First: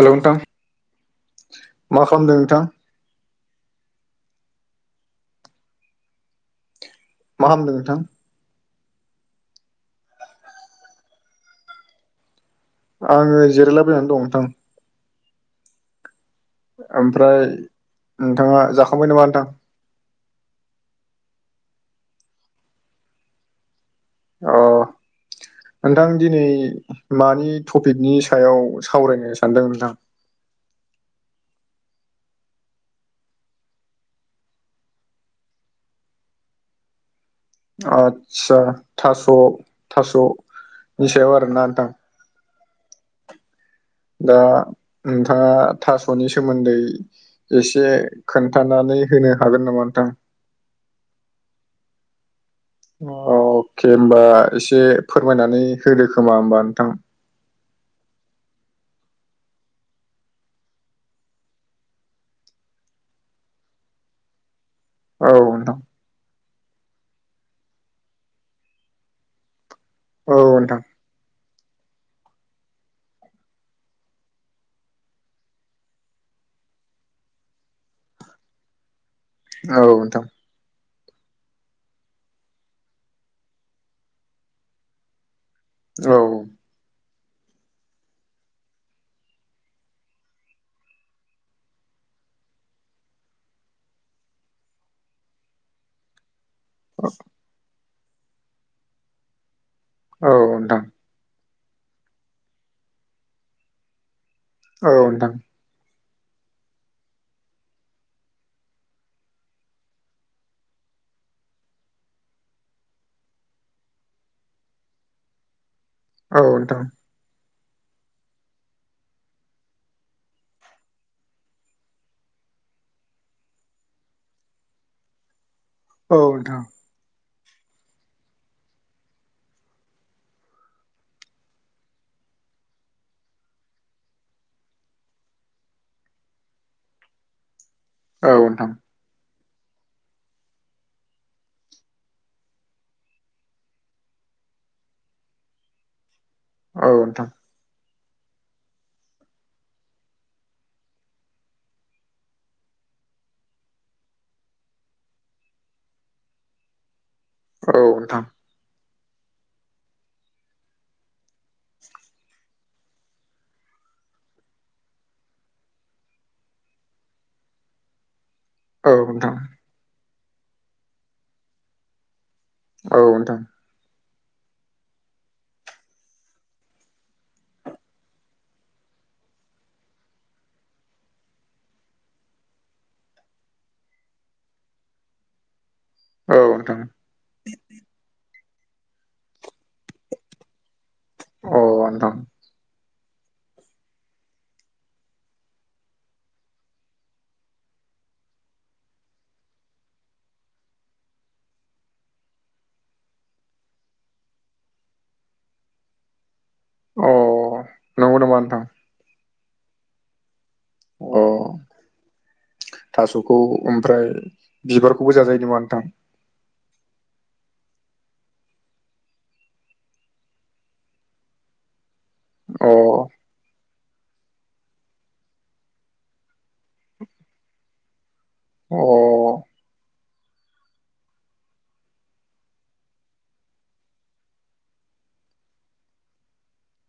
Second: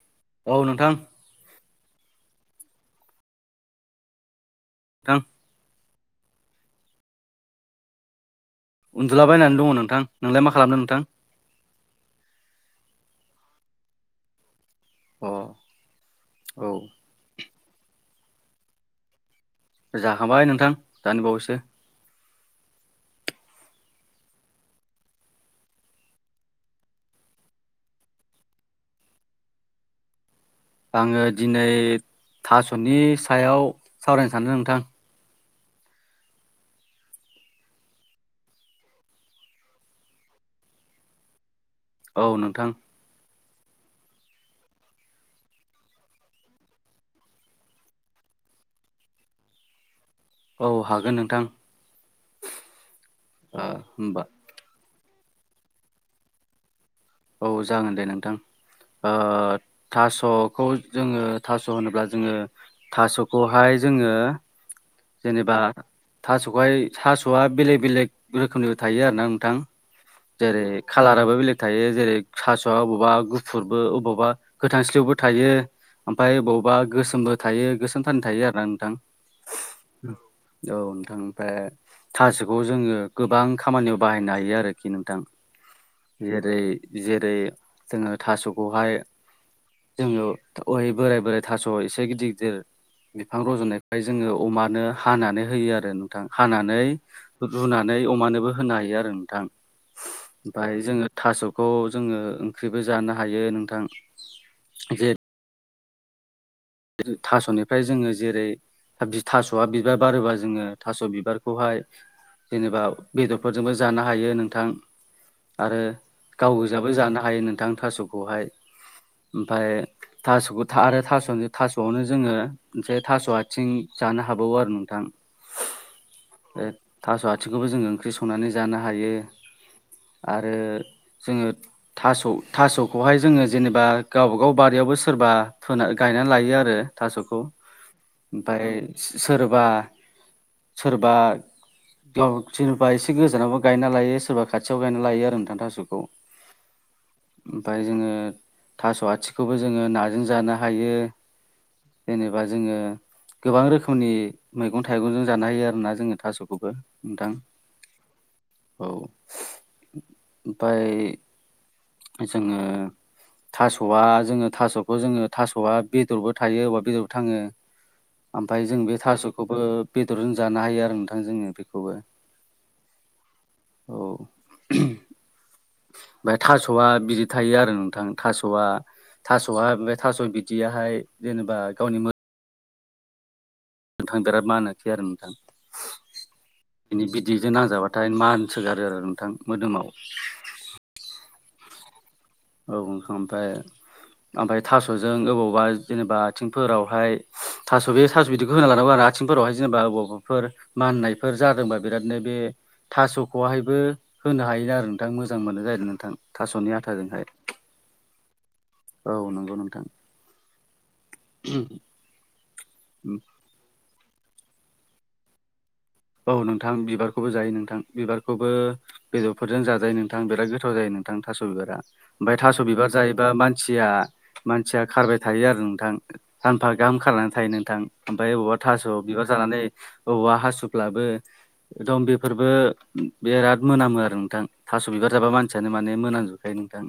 Hello नोंथां। औ नोंथां मा खालामदों नोंथां? नोंथां। मा खालामदों नोंथां? उन्दुलाबायनानै दङ नोंथां। नोंलाय मा खालामदों नोंथां? आङो जिरायलाबायनानै दं नोंथां। अ औ ओमफ्राय नोंथाङा जाखांबाय नामा नोंथां? जाखांबाय नोंथां दानि बावैसो। औ नोंथां दिनै मानि टपिकनि सायाव सावरायनो सानदों नोंथां? आङो दिनै थास'नि सायाव सावरायनो सानदों नोंथां। आदसा थास' थास'नि सायाव आरोना नोंथां? औ नोंथां। दा नोंथाङा थास'नि सोमोन्दै एसे खोन्थानानै होनो हागोन नामा नोंथां? औ हागोन नोंथां। अ ओ अके हबा होमबा एसे फोरमायनानै होदो खोमा होमबा नोंथां। औ जागोन दे नोंथां। ओ थास'खौ जोङो थास' होनोब्ला जोङो थास'खौहाय जोङो औ जेनेबा नोंथां थास'हाय थास'आ बेलेग बेलेग रोखोमनिबो थायो आरो ना नोंथां। औ जेरै नोंथां कालाराबो बेलेग थायो जेरै थास'आ अबावबा गुफुरबो अबावबा गोथांस्लिवबो थायो। ओमफ्राय बबावबा गोसोमबो थायो गोसोमथान थायो आरो ना नोंथां। औ नोंथां। औ नोंथां। ओमफ्राय थासखौ जोङो गोबां खामानियाव बाहायनो हायो आरोखि नोंथां। औ जेरै जेरै जोङो थास'खौहाय जोङो अहै बोराय बोराय थास' एसे गिदिर गिदिर बिफां रज'नायफ्राय जोङो अमानो हानानै होयो आरो नोंथां हानानै रुनानै अमानोबो होनो हायो आरो नोंथां औ नोंथां ओमफ्राय जोङो थास'खौ जोङो ओंख्रिबो जानो हायो नोंथां। औ जे नोंथां। थास'निफ्राय जोङो जेरै थास'आ बिबार बारोबा जोङो थास' बिबारखौहाय जेनेबा बेदरफोरजोंबो जानो हायो नोंथां आरो औ गाव नोंथां गोजाबो जानो हायो नोंथां थास हाय ओमफ्राय थास'खौ आरो थास'नि थास'आवनो जोङो मोनसे थास' आथिं जानो हाबावो आरो नोंथां। औ नोंथां बे थास' आथिंखौबो जोङो ओंख्रि संनानै जानो हायो। आरो जोङो थास' थास'खौहाय जोङो जेनेबा गावबागाव बारियावबो सोरबा गायनानै लायो। बि आरो थास'खौ औ नोंथां ओमफ्राय सोरबा सोरबा- ओ सोरबा एसे गोजानावबो गायना लायो सोरबा खाथियाव गायना लायो आरो नोंथां थास'खौ। औ नोंथां। ओमफ्राय जोङो थास' आथिखौबो जोङो नाजों जानो हायो। जेनेबा जोङो गोबां रोखोमनि मैगं थाइगंजों जानो होयो आरोना जोङो थास'खौबो नोंथां। औ नोंथां। औ ओमफाय जोङो थास'आ जोङो थास'खौ जोङो थास'आ बेदरबो थायो अबा बेदर थाङो ओमफ्राय जों बे नोंथां थास'खौबो बेदरजों जानो हायो आरो नोंथां जोङो बेखौबो। औ नोंथां। औ ओमफाय थास'आ बिदि थायो आरो नोंथां थास'आ। थास'आ बे थास' बिदियाहाय जेनेबा गावनि मो नोंथां बिराद मानो बिदि आरो नोंथां। औ नोंथां। बिनि बिदैजों नांजाबाथाय मान सोगारो आरो नोंथां मोदोमाव। अ आनथां। औ ओंख ओमफाय आमफाय थास'जों अबावबा जेनेबा आथिंफोरावहाय थास' बे थास' बिदिखौ होना लाानांगौ आरोना। आथिंफोरावहाय जेनेबाबाबाफोर माननायफोर जादोंबा बिरादनो बे थास'खौहायबो होनो हायोन आरो नोंथां मोजां मोनो जाह नोंथां थास'नि आथाजोंहाय। अ नंगौ नमा नोंथां? औ नंगौ नोंथां। अ थास'खौ ओमफ्राय बिबारखौबो जाजायो नामा नोंथां? औ नोंथां बिबारखौबो जायो नोंथां बिबारखौबो बेदरफोरजों जाजायो नोंथां बिराद गोथाव जायो नोंथां थास' बिबारा ओमफफ्राय थास' अ बिबार जायोबा मान सिया मानसिया खारबाय थायो आरो नोंथां। सानफा गाहाम खनानै थायो नोंथां ओमफफ्राय बबावबा अ थास' बिबार जानानै बबावबा हासु ब्लाबो एकदम बेफोरबो बिराद मोनामो आरो नोंथां थास' बिबार जाबा मानसियानो माने मोनाजजोब खायो नोंथां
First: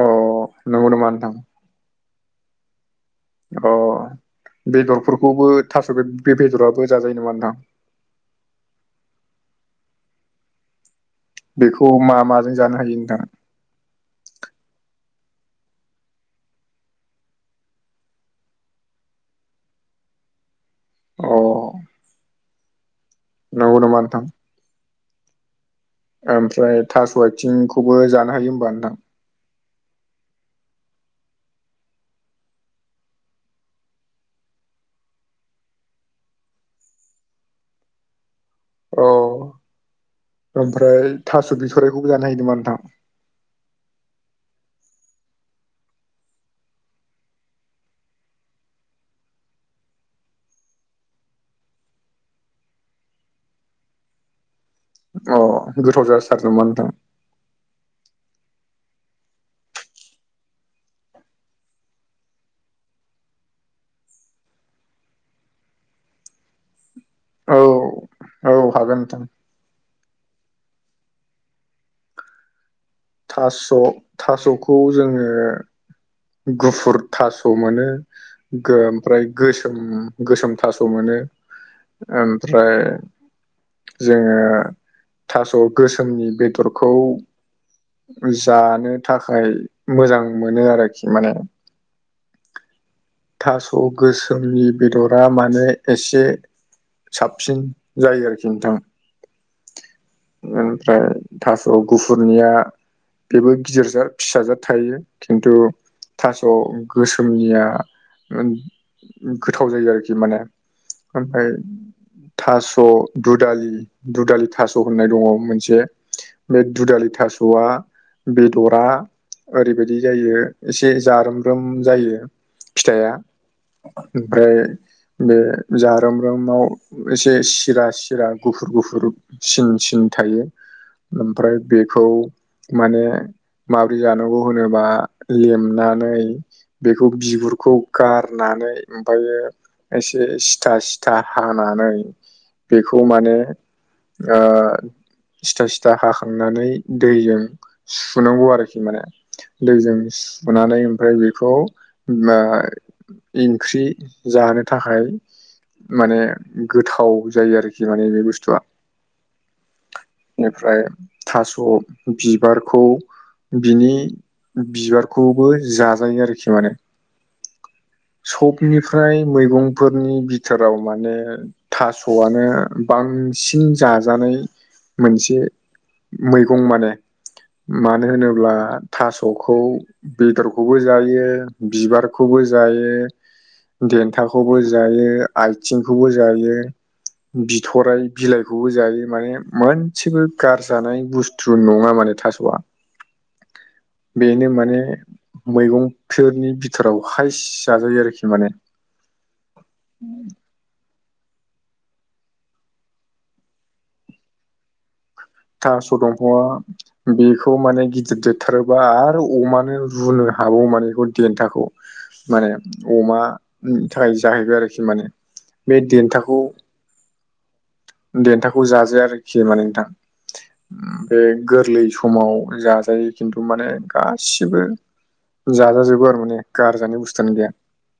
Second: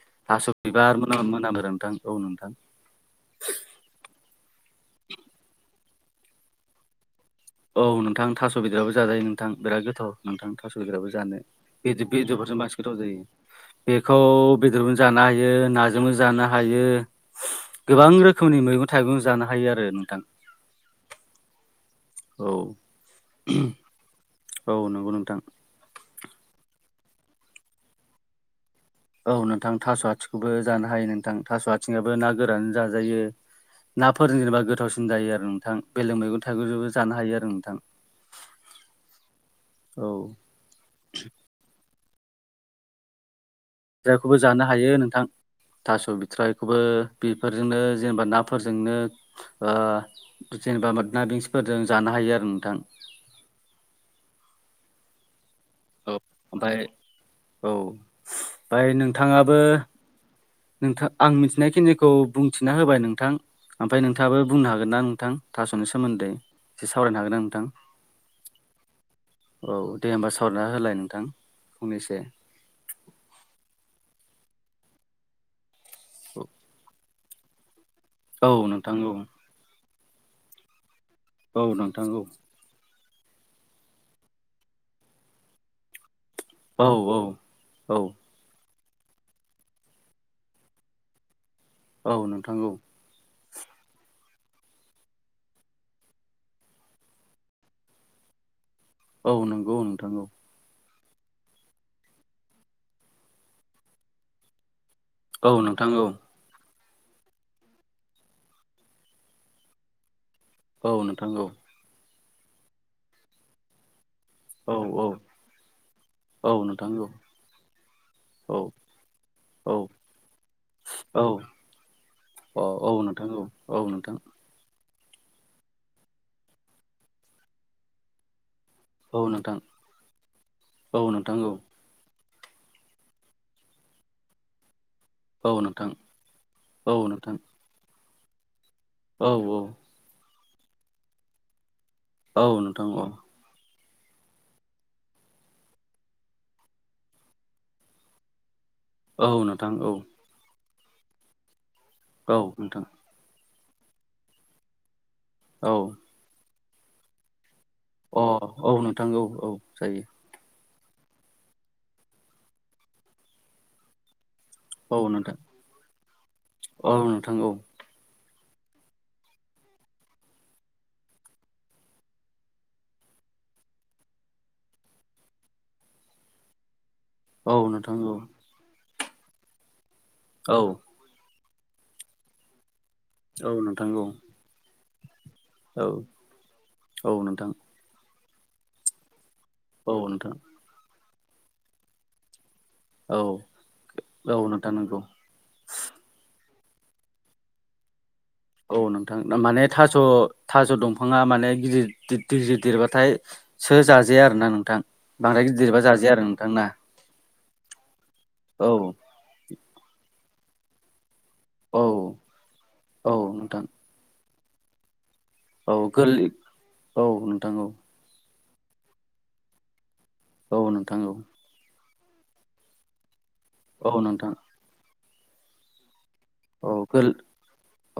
अ थास' नंगौ बिबार नामा मोनाम नोंथां मोनाम आरो नोंथां औ नोंथां। अ बेदरफोरखौबो थास' बे बेदराबो जाजायो नङा नोंथां? औ नोंथां थास' गदिराबो जाजायो नोंथां बिराद गोथाव नोंथां थास' बेदराबो जानो। बेखौ बेद- मा माजों बेदरफोरजों जानो बांसिन हायो गोथाव नोंथां जायो। बेखौ बेदरबो जानो हायो नाजोंबो जानो हायो। गोबां रोखोमनि मैगं थाइगं जानो हायो आरो नोंथां। अ औ नोंगौ नामा नोंथां? औ नंगौ नोंथां। ओमफ्राय थास' आइथिंखौबो जानो हायो होमबा नोंथां? औ नोंथां थास' आथिंखौबो जानो हायो नोंथां थास' आथिंयाबो ना गोरानो जाजायो। नाफोरजों जेनेबा गोथावसिन जायो आरो नोंथां बेलेग मैगं थाइगंजोंबो जानो हायो आरो नोंथां। औ औ ओमफ्राय थास' बिथररायखौबो जानो हायो नामा नोंथां? जायखौबो जानो हायो नोंथां। थास' बिथ्राइखौबो बेफोरजोंनो जेनेबा नाफोरजोंनो। जेनेबा मादना बिसफोरजों जानो हायो आरो नोंथां अ गोथाव जासारदों ओमफाय नोंथां औ ओमफ्राय नोंथाङाबो नोंथां आं मिथिनायखिनिखौ बुंथिना होबाय नोंथां ओमफ्राय नोंथाङाबो बुंनो हागोन ना नोंथां थास'नि सोमोन्दै एसे सावरायनो हागोन ना औ नोंथां औ हागोन नोंथां औ दे होमबा सावना होलाय नोंथां फंनैसो थास' थास'खौ जोङो गुफुर थास' मोनो औ नोंथां औ ओमफ्राय गोसोम गोसोम थास' मोनो औ नांथांगौ ओमफ्राय जोङो थास' गोसोमनि बे औ औ औ जानो थाखाय मोजां मोनो आरोखि माने औ नोंथांौ थास' गोसोमनि बेदरा माने एसे साबसिन जायो आरोखि नोंथाङा औ नंगौ नोंथां ओमफ्राय थास' गुफुरनिया बेबो गिदिरजाथ फिसाजाथ थायो खिन्थु औ नोंथां औ थास' गोसोमनिया गोथाव जायो आरोखि माने औ नोंथां औ ओमफ्राय थास' दुदालि दुदालि औ थास' औ होननाय दङ मोनसे औ बे नोंथां औ दुदालि थास'आ औ बेदरा औ ओरैबायदि जायो एसे औ जारोमब्रोम जायो अ औ फिथाइया नोंथां औ औ नोंथां ओमफ्राय बे जारोमम्रोमाव एसे सिरा सिरा गुफुर गुफुर औ नोंथां सिन सिन थायो औ नोंथां ओमफ्राय औ बेखौ माने माबोरै जानांगौ होनोबा औ नोंथां लेमनानै औ बेखौ नोंथां बिगुरखौ गारनानै औ ओमफ्रायो एसे सिथा सिथा हानानै औ नोंथां बेखौ औ माने सिथा सिथा हाखांनानै दैजों सुनांगौ आरोखि माने औ नोंथां दैजों औ सुनानै ओमफ्राय बेखौ औ नोंथां ओंख्रि जानो थाखाय औ अ माने गोथाव जायो आरोखि माने बे बुस्थुआ औ नोंथां औ औ जायो बेनिफ्राय थास' बिबारखौ बिनि औ बिबार नोंथां खौबो जाजायो आरोखि माने औ नोंथां औ सबनिफ्राय मैगंफोरनि बिथोराव माने थास'आनो बांसिन जाजानाय मोनसे मैगं माने औ नोंथां मानो औ होनोब्ला थास'खौ औ बेदरखौबो जायो बिबारखौबो जायो औ नोंथां औ देन्थाखौबो जायो औ आयथिंखौबो जायो औ नोंथां बिथ' अराय बिलाइखौबो जायो माने औ मोनसेबो नोंथां गारजा जानाय बुस्थु नङा माने थास'आ औ औ बेनो नोंथां माने नंगौ मैगंफोरनि बिथोराव हाइस जाजायो आरोखि माने औ नोंथां माने थास' थास' दंफाङा माने गिदिर गिदिर देरबाथाय सो जाजाया आरो ना नोंथां बांद्राय गिदिरबा थास' जाजाया आरो नोंथांना दंफंआ बेखौ माने गिदिर औ देरथारोबा आरो अमानो रूनो हाबावो माने बेखौ देन्थाखौ औ माने औ अमा नोंथां फिथाइ जाहैबाय आरोखि माने औ बे गोरलै औ नोंथां औ देनथाखौ जाजाया आरोखि माने नोंथां। औ नोंथां औ बे गोरलै समाव जाजायो खिन्थु माने औ नोंथां गासिबो जाजाजोबो आरो माने औ गारजानाय गोर बुस्थुआनो गैया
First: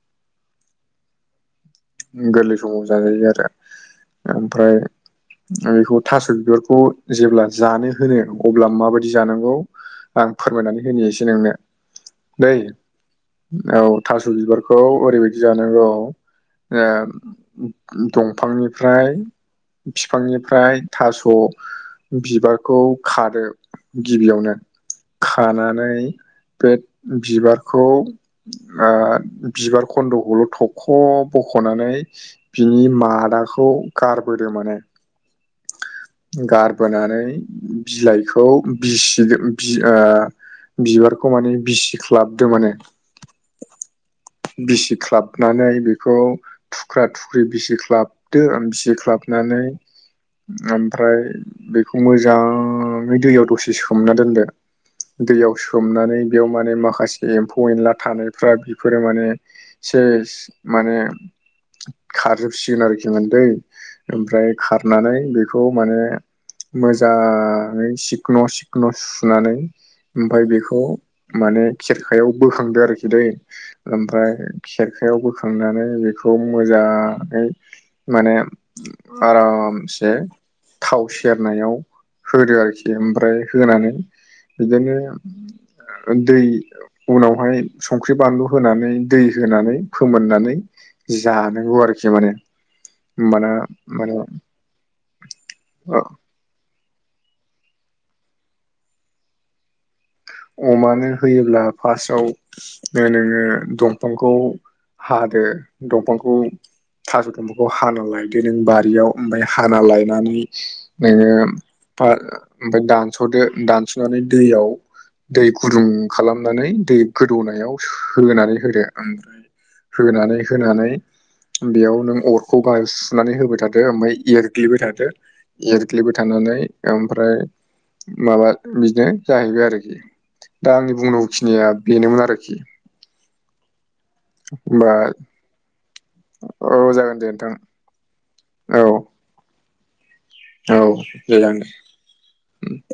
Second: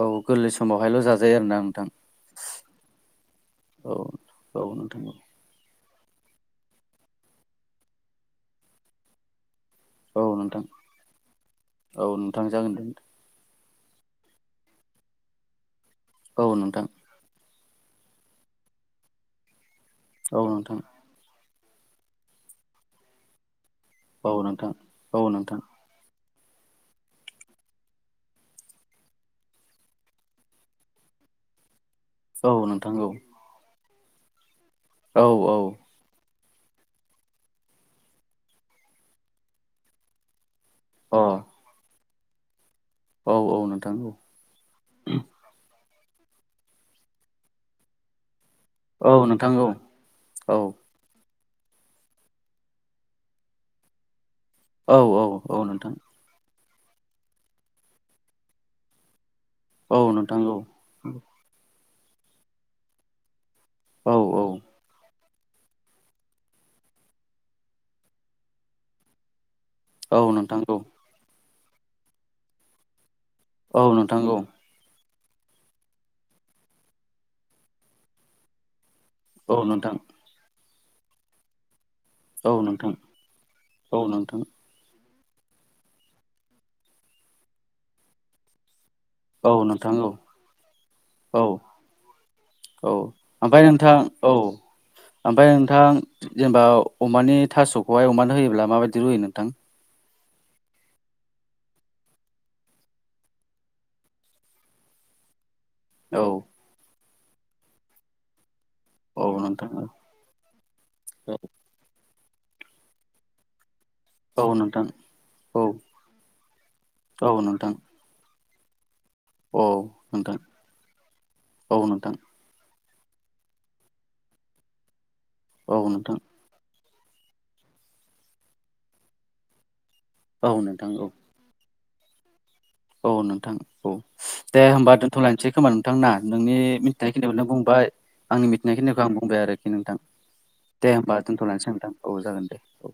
औ गोरलै समावहायल' जाजायो आरोना नोंथां। गोरलै समाव जाजायो आरो औ औ ओमफ्राय नोंथां बेखौ थास' बिबारखौ जेब्ला जानो होनो अब्ला माबायदि जानांगौ औ आं नोंथां फोरमायनानै होनि इसे नोंनो औ नोंथां दै जागोन दे औ थास' बिबारखौ ओरैबायदि जानांगौ औ ओ नोंथां दंफांनिफ्राय औ नोंथां बिफांनिफ्राय थास' बिबारखौ खादो औ गिबियावनो नोंथां औ नोंथां खानानै बे बिबारखौ बिबार आ खन्द'खौल' थखब बख'नानै औ बिनि नोंथां औ मादाखौ गारबोदो माने औ औ गारबोनानै बिलाइखौ बिसिदो बिसि ओ अ बिबारखौ माने बिसिख्लाबदो माने औ औ नोंथां औ बिसिख्लाबनानै बेखौ थुख्रा थुख्रि बिसि ख्लाबदो औ नोंथां बिसिख्लाबनानै औ औ ओम ओमफ्राय बेखौ मोजाङै दैयाव दसे सोमना दोनदो। औ औ दैयाव औ नोंथां सोमनानै बेयाव माने माखासे एम्फौ एनला थानायफ्रा बेफोरो माने औ सेस नोंथां औ माने खारजोबसिगोन आरोखि दै औ औ ओमफ्राय खारनानै बे बेखौ माने मोजाङै सिखन' सिखन' सुनानै औ ओमफ्राय नोंथां औ बेखौ माने खेरखायाव बोखांदो आरोखि दै औ नोंथां ओमफ्राय औ खेरखायाव बोखांनानै बेखौ मोजाङै माने औ नोंथां आरामसे थाव सेरनायाव औ होदो नोंथां आरोखि ओमफ्राय होनानै औ नोंथां बिदिनो दै उनावहाय संख्रि बानलु होनानै दै औ होनानै नोंथां औ फोमोननानै औ जानांगौ आरोखि माने औ होमबाना ओमफ्राय नोंथां माने औ ओमफ्राय नोंथां जेनेबा अमानि थास'खौहाय अमानो होयोब्ला माबायदि रुयो नोंथां? अमानो होयोब्ला फार्स्टआव नोङो दंफांखौ हादो औ दंफांखौ थास' दंफांखौ हानालाय बि नों बारियाव औ ओमफ्राय नोंथां हाना लायनानै नोङो औ ओमफ्राय दानस'दो दानस'नानै औ दैयाव नोंथां दै औ गुदुं खालामनानै दै औ नोंथां गोदौनायाव होनानै होदो। ओमफ्राय औ नोंथां होनानै होनानै औ बेयाव नोंथां नों अर खौ गाहायाव सुनानै होबाय थादो ओमफ्राय एरग्लिबाय थादो औ एरग्लिबाय नोंथां थानानै ओमफ्राय माबा बिदिनो जाहैबाय आरोखि औ दा नोंथां आंनि औ बुंनांगौ खिनिया बेनोमोन आरोखि। औ नोंथां औ दे होमबा दोनथ'लायसै खोमा नोंथां ना नोंनि औ जागोन दे मिथिनायखिनिखौ नों नोंथां बुंबाय आंनि औ मिथिनायखिनिखौ आं बुंबाय आरोखि नोंथां। औ दे होमबा जागोन दे दोनथ'लायनोसै नोंथां औ जागोन दे। औ